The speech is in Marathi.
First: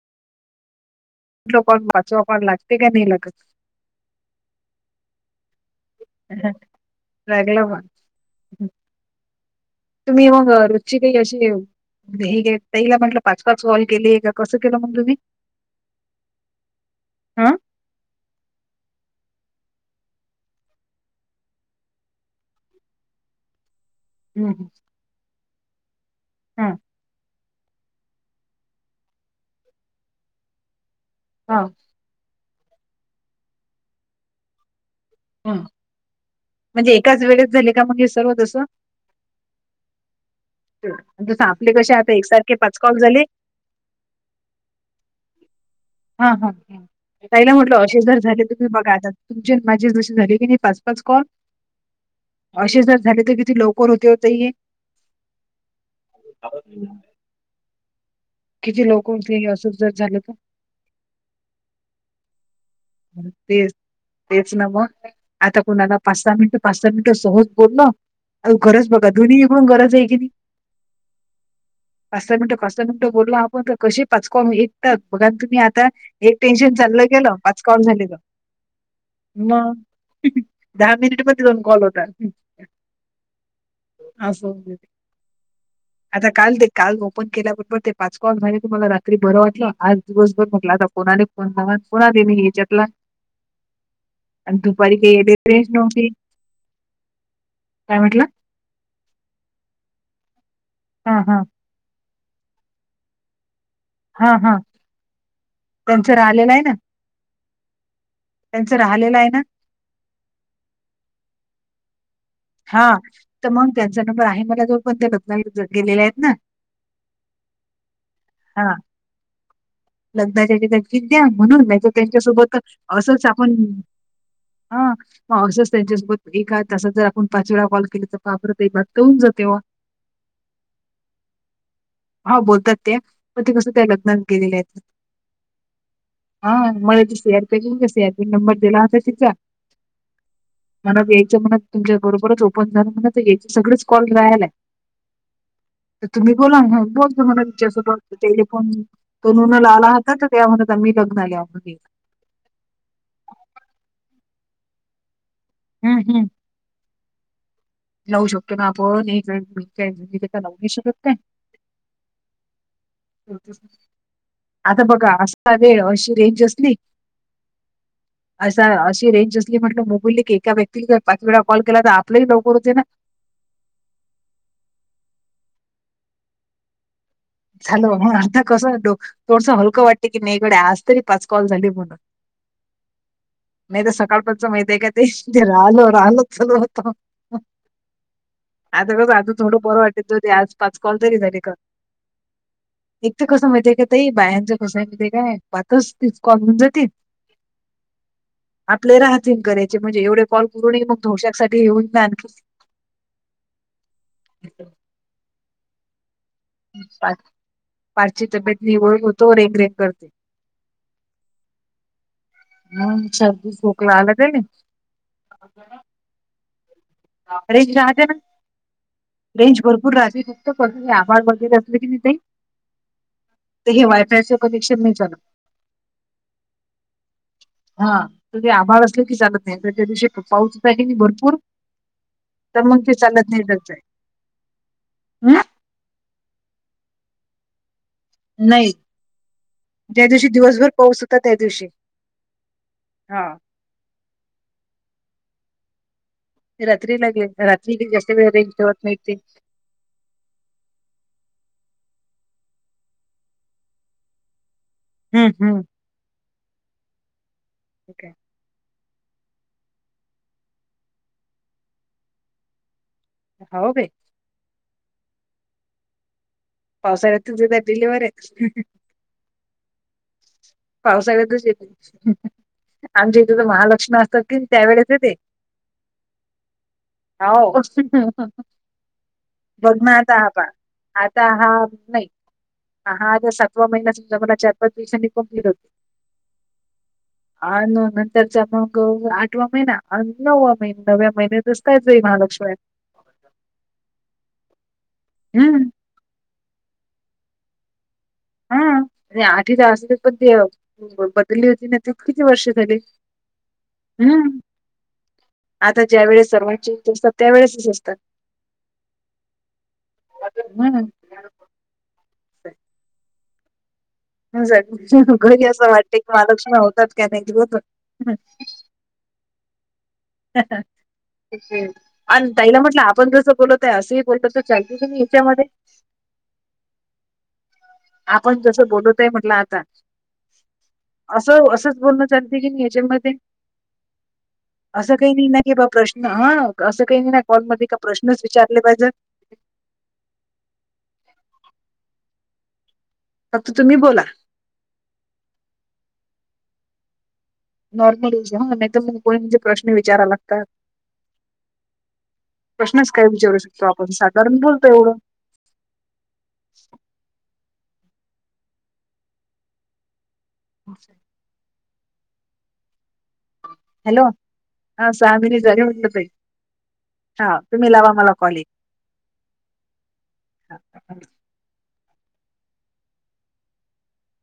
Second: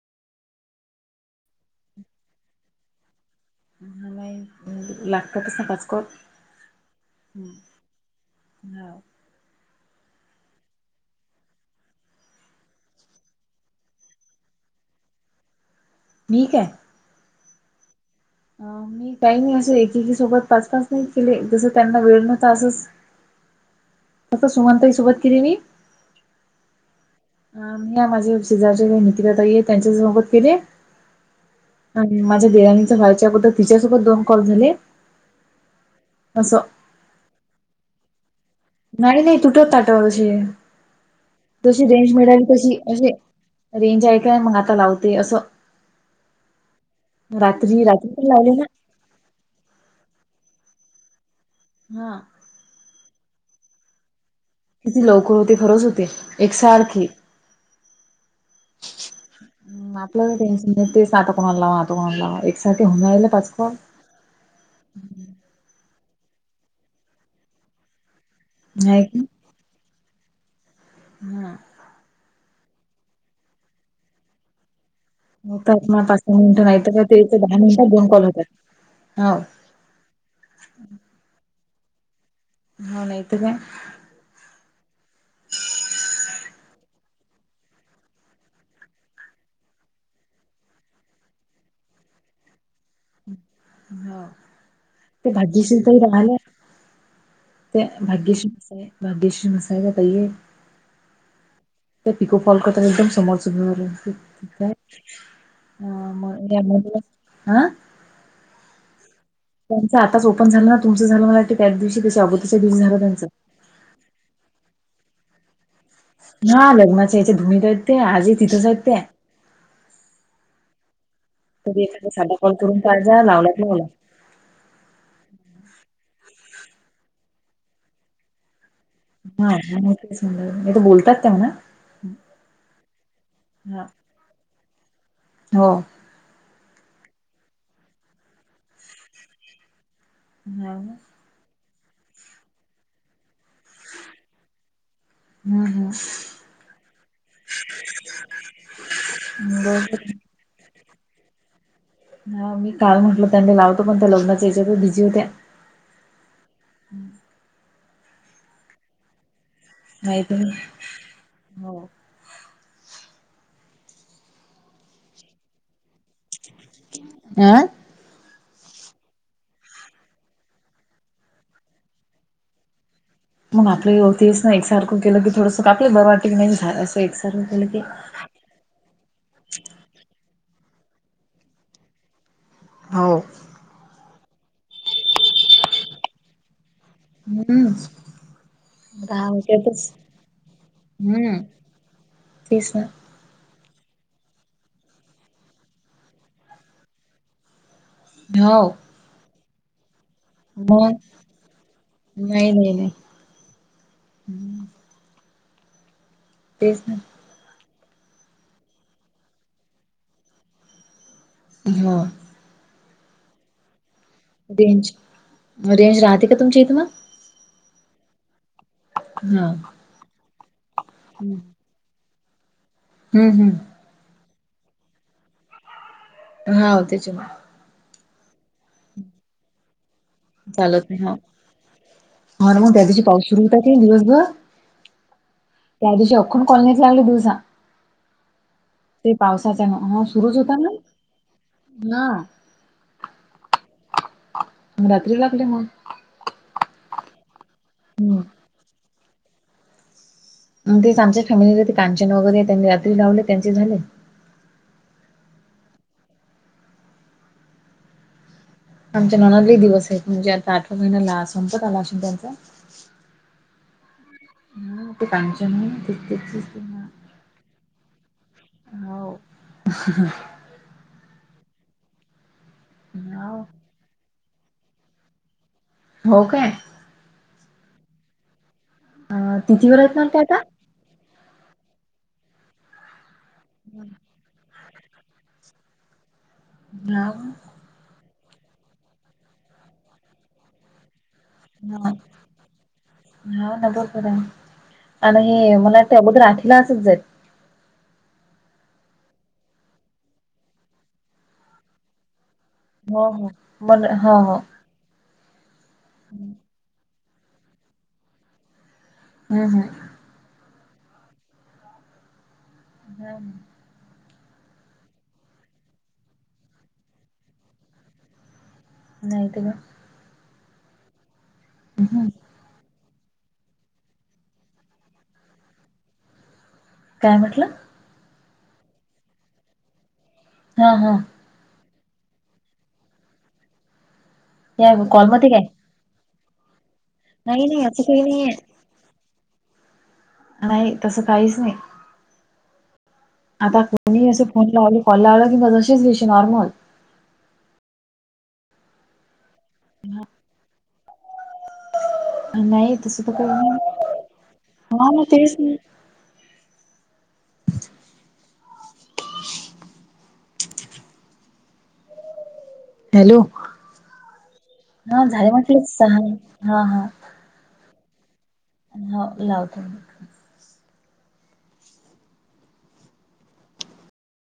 [unintelligible] वाचवा पण लागते का नाही लागत. नाही लाॅग [unintelligible] लागला प. तुम्ही मग रोजची काही अशी आहे. ते हे घे ताईला म्हटलं पाच पाच कॉल केले का कसं केलं मग तुम्ही. मी काय? अ. ताई मी असं एकेकी सोबत पाच पाच नाही केले जसं त्यांना वेळ मिळत असंच अस सुमनताई सोबत केली मी. हा. हा या माझ्या शेजारच्या मीतिला ताई आहेत त्यांच्या सोबत केले. हा माझ्या देराणीं व्हायच्या अगोदर तिच्यासोबत दोन कॉल झाले. हम, असं म्हणजे एकाच वेळेत झाले का मगं सर्व जसं. नाही नाही तुटत ताटव अशे, जसं आपले जशी कसे आता रेंज मिळेल एकसारखे तशी पाच कॉल अशे. झाले रेंज आहे काय मग आता लावते असं. हा हा, ताईला म्हटलं रात्री अशे रात्री जर पण झाले लावले ना तुम्ही बघा आता. तुजे अन् माझे [unintelligible] पाच पाच कॉल. हा. अशे जर झाले तर किती लवकर होते ओ ताई. किती लवकर होते खरंच होते एक सारखी. किती लवकर होते हे असं जर झालं [unintelligible] ते साधं. कॉल लावा तुमाला लावा एक सारखे होऊन राहिले तर पाच ते कॉल. तेच ना मग आता कोणाला पाच सहा मिनिटं, पाच सहा मिनिटं सहज बोललो. आव गरज नाही बघा की दोन्ही इकडून गरज आहे की नाई, हा पास सहा मिनटं पास मिनट बोलो आपण तर कशी पाच कॉल एकटक बघा न तुम्ही आता होतात मग पाच सहा एक मिनिटं टेन्शन नाही तर चाललं काय गेल. ते दहा पाच कॉल मिनिटात झाले दोन का? होतात. हो म हय हिहि दहा मिनिट मधे दोन कॉल होतात ह नाय तर काय आज [unintelligible] गेले [unintelligible] आता काल ते काल ओपन केल्याबरबर ते पाच कॉल झाले तर मला रात्री बरं वाटलं आज दिवसभर म्हटलं आता कोणाले [unintelligible] मी हेच्यातला हो अन् दुपारी ते [unintelligible] नव्हती त्या काय म्हटलं Bhagyashree miss hi Bhagyashree miss hi ताय हा हा त्या पिको फॉल करतान एकदम समोरच घेऊन आल्या कि हा हा काय त्यांचं राहिलेलं [unintelligible] आहे अय [unintelligible] ना मधुनच त्यांचं राहीलेलेलं आहे ना त्यांच आताच ओपन झालं तुमचं झालं म्हण त्याच दिवशी तिच अगोदर हा तर मग त्यांचा नंबर आहे मला जो पण ते रत्नागिरीत गेलेले आहेत. ना. ह्या लग्नाच्या याच्यात धूमीत आहेत त्या आजही तिथंच आहेत त्या लग त्या विद्या म्हणून नाही तरी तर एखादा साधा कॉल त्यांच्यासोबत करून काय जा असच आपण लावलात लावला हा ह असंच त्यांच्यासोबत एक आहे तासात जर आपण पाच वेळा कॉल केले तर बा परत [unintelligible] नाय तर बोलतात त्या ना आ बोलतात त्या पण ते कस काय हा त्या लग्नात गेलेल्या आयत हो हा मला त से आर के से आ पी नंबर दिला होता तिचा हा [unintelligible] हम्म व्हायच म्हणत तुमच्या बरोबरच ओपन झालं म्हण येचे सगळेच कॉल रहायला आय हम् तुम्ही बोला बोल की तिच्यासोबत तेन फोन तनुन लावला बर [unintelligible] त्या म्हणत होत्या मी बघून आले [unintelligible] हा मी काल म्हटल त्यांने लावतो पण त्या लग्नाच्या ह्याच्यातच बिझी होत्या हम्म हम्म लावू शकतो ना आपण [unintelligible] लावू नाही शकत काय हो आता बघा असता वेळ अशी रेंज असली अं असा अशी रेंज असली म्हटलं मोबाईल की एका व्यक्तीला पाच वेळा कॉल केला तर आपलेही लवकर होते ना मग आपली होतीस ना एक सारखं केलं की थोडं आपलं बर वाटी नाही झा असं केलं झा की मग अर्ा कसो थोडस हलकं वाटते की नाही इकडे आज तरी पाच कॉल झाली म्हणून हो नाही तर सकाळपच माहिती आहे काय ते ते राहलो राहल चालू होत हम्म आता बघ दहा आजून थोडं बरं वाजतातच वाटेल त ते आज पाच कॉल तरी झाले का तस ना एक तर कसं माहितीय का त बाया्यांचं कसं माहितय काय पाातच तीच कॉलून जात हो आपले राहातन करायचे म्हणजे एवढं कॉल करून मग दोशाक साठी येऊन ना आणखी नाही नाही नाही तेच ना पाठची तब्येत निवळ होतो रेंग रेंग करते ह हम चू लालग रेंज रेंज राहात कथमचीत म रेंज राहते ना हा रेंज भरपूर राहते फक्तपूर आभ वग क का हम् हम् हे वायफायचं कनेक्शन नाही ल हा तेच हा त आभड असले की चालत नाही त्याच्या दिवशी पाऊस चालत आहे नाही हा. भरपूर हा ना तर मग त्या ते दिवशी पाऊस चालत सुरू नाही होता की जतय दिवसभर हम् त्या दिवशी अख्खून कॉलनीत लागली दिवसा नाही ते पावसाचा हा ज्या दिवशी सुरूच होता दिवसभर ना पाऊस होता त्या दिवशी हा हा रात्री लागली मग रात्री लागेल रात्री जास्त हम्म वेळ रेवत नाहीते मग तेच आमच्या फॅमिलीला ते कांचन वगैरे त्यांनी रात्री लाावले त्यांचे झाले हम्म हम् ओके आमच्या नॉनादली दिवस आहेत म्हणजे आता आठवा महिन्याला संपत आला असेल त्यांचा हवगे हा ते काच नाही ते पावसाडत तलेले वरे हो पावसा वळेतच येते आमच्या इथे तर हो महालक्ष्मी असतात कि त्या वेळेस येते हो काय? होव अ तिथीवर आहेत ना बगमाता ते आता. पण आता हा नाही हा आता सातवा महिनामजा मला चारपच पसांनी ते ह आणि नंतरचा मग आठवा महिना नववा महि नवव्या महिन्या ह ह न खर आणि हम्म मला त्यामध्ये राठीला असच जाई हा आणि आठ तास पण ते बदलली होती ना किती वर्ष झाली हो हो. मन हो हो हम्म आता ज्या वेळेस हम्म सर्वांची इ असतात त्यावेेळेसच असतात. हम् हम् हम्. हम. घरी असं वाटते की महालक्ष्मी होतात का नाही क होत नाही त ना [unintelligible] आणि ताईला म्हटलं आपण जसं बोलतय असंही बोलतो तर लत ह याच्यामध्ये काय म्हटलं आपण जसं बोलतय म्हटलं आता हा हा असं असंच बोलणं चालते की नाही याच्यामध्ये या असं काही नाही कॉलमध्ये ना काय? की बा प्रश्न हा असं काही नाही नाही कॉलमध्ये का असं काही प्रश्नच नाहीये विचारले पाहिजे नाही तसं काहीच नाही फक्त आता तुम्ही बोला कोणी असं फोन लावली कॉल लावला किंवा जशीच विषय नॉर्मल नॉर्मल रोज ह नाही तर कोणी म्हणे प्रश्न विचारा लागतात नाही प्रश्नच तसं काय विचारू शकतो आपण साधारण बोलतोय एवढं तीस म ह् [unintelligible] हॅलो हॅलो हा सहा झाले मिनिट म्हटलेच स म्हटलं ताई हा हा हा तुम्ही लावा मला कॉल एक ह लावतो हा.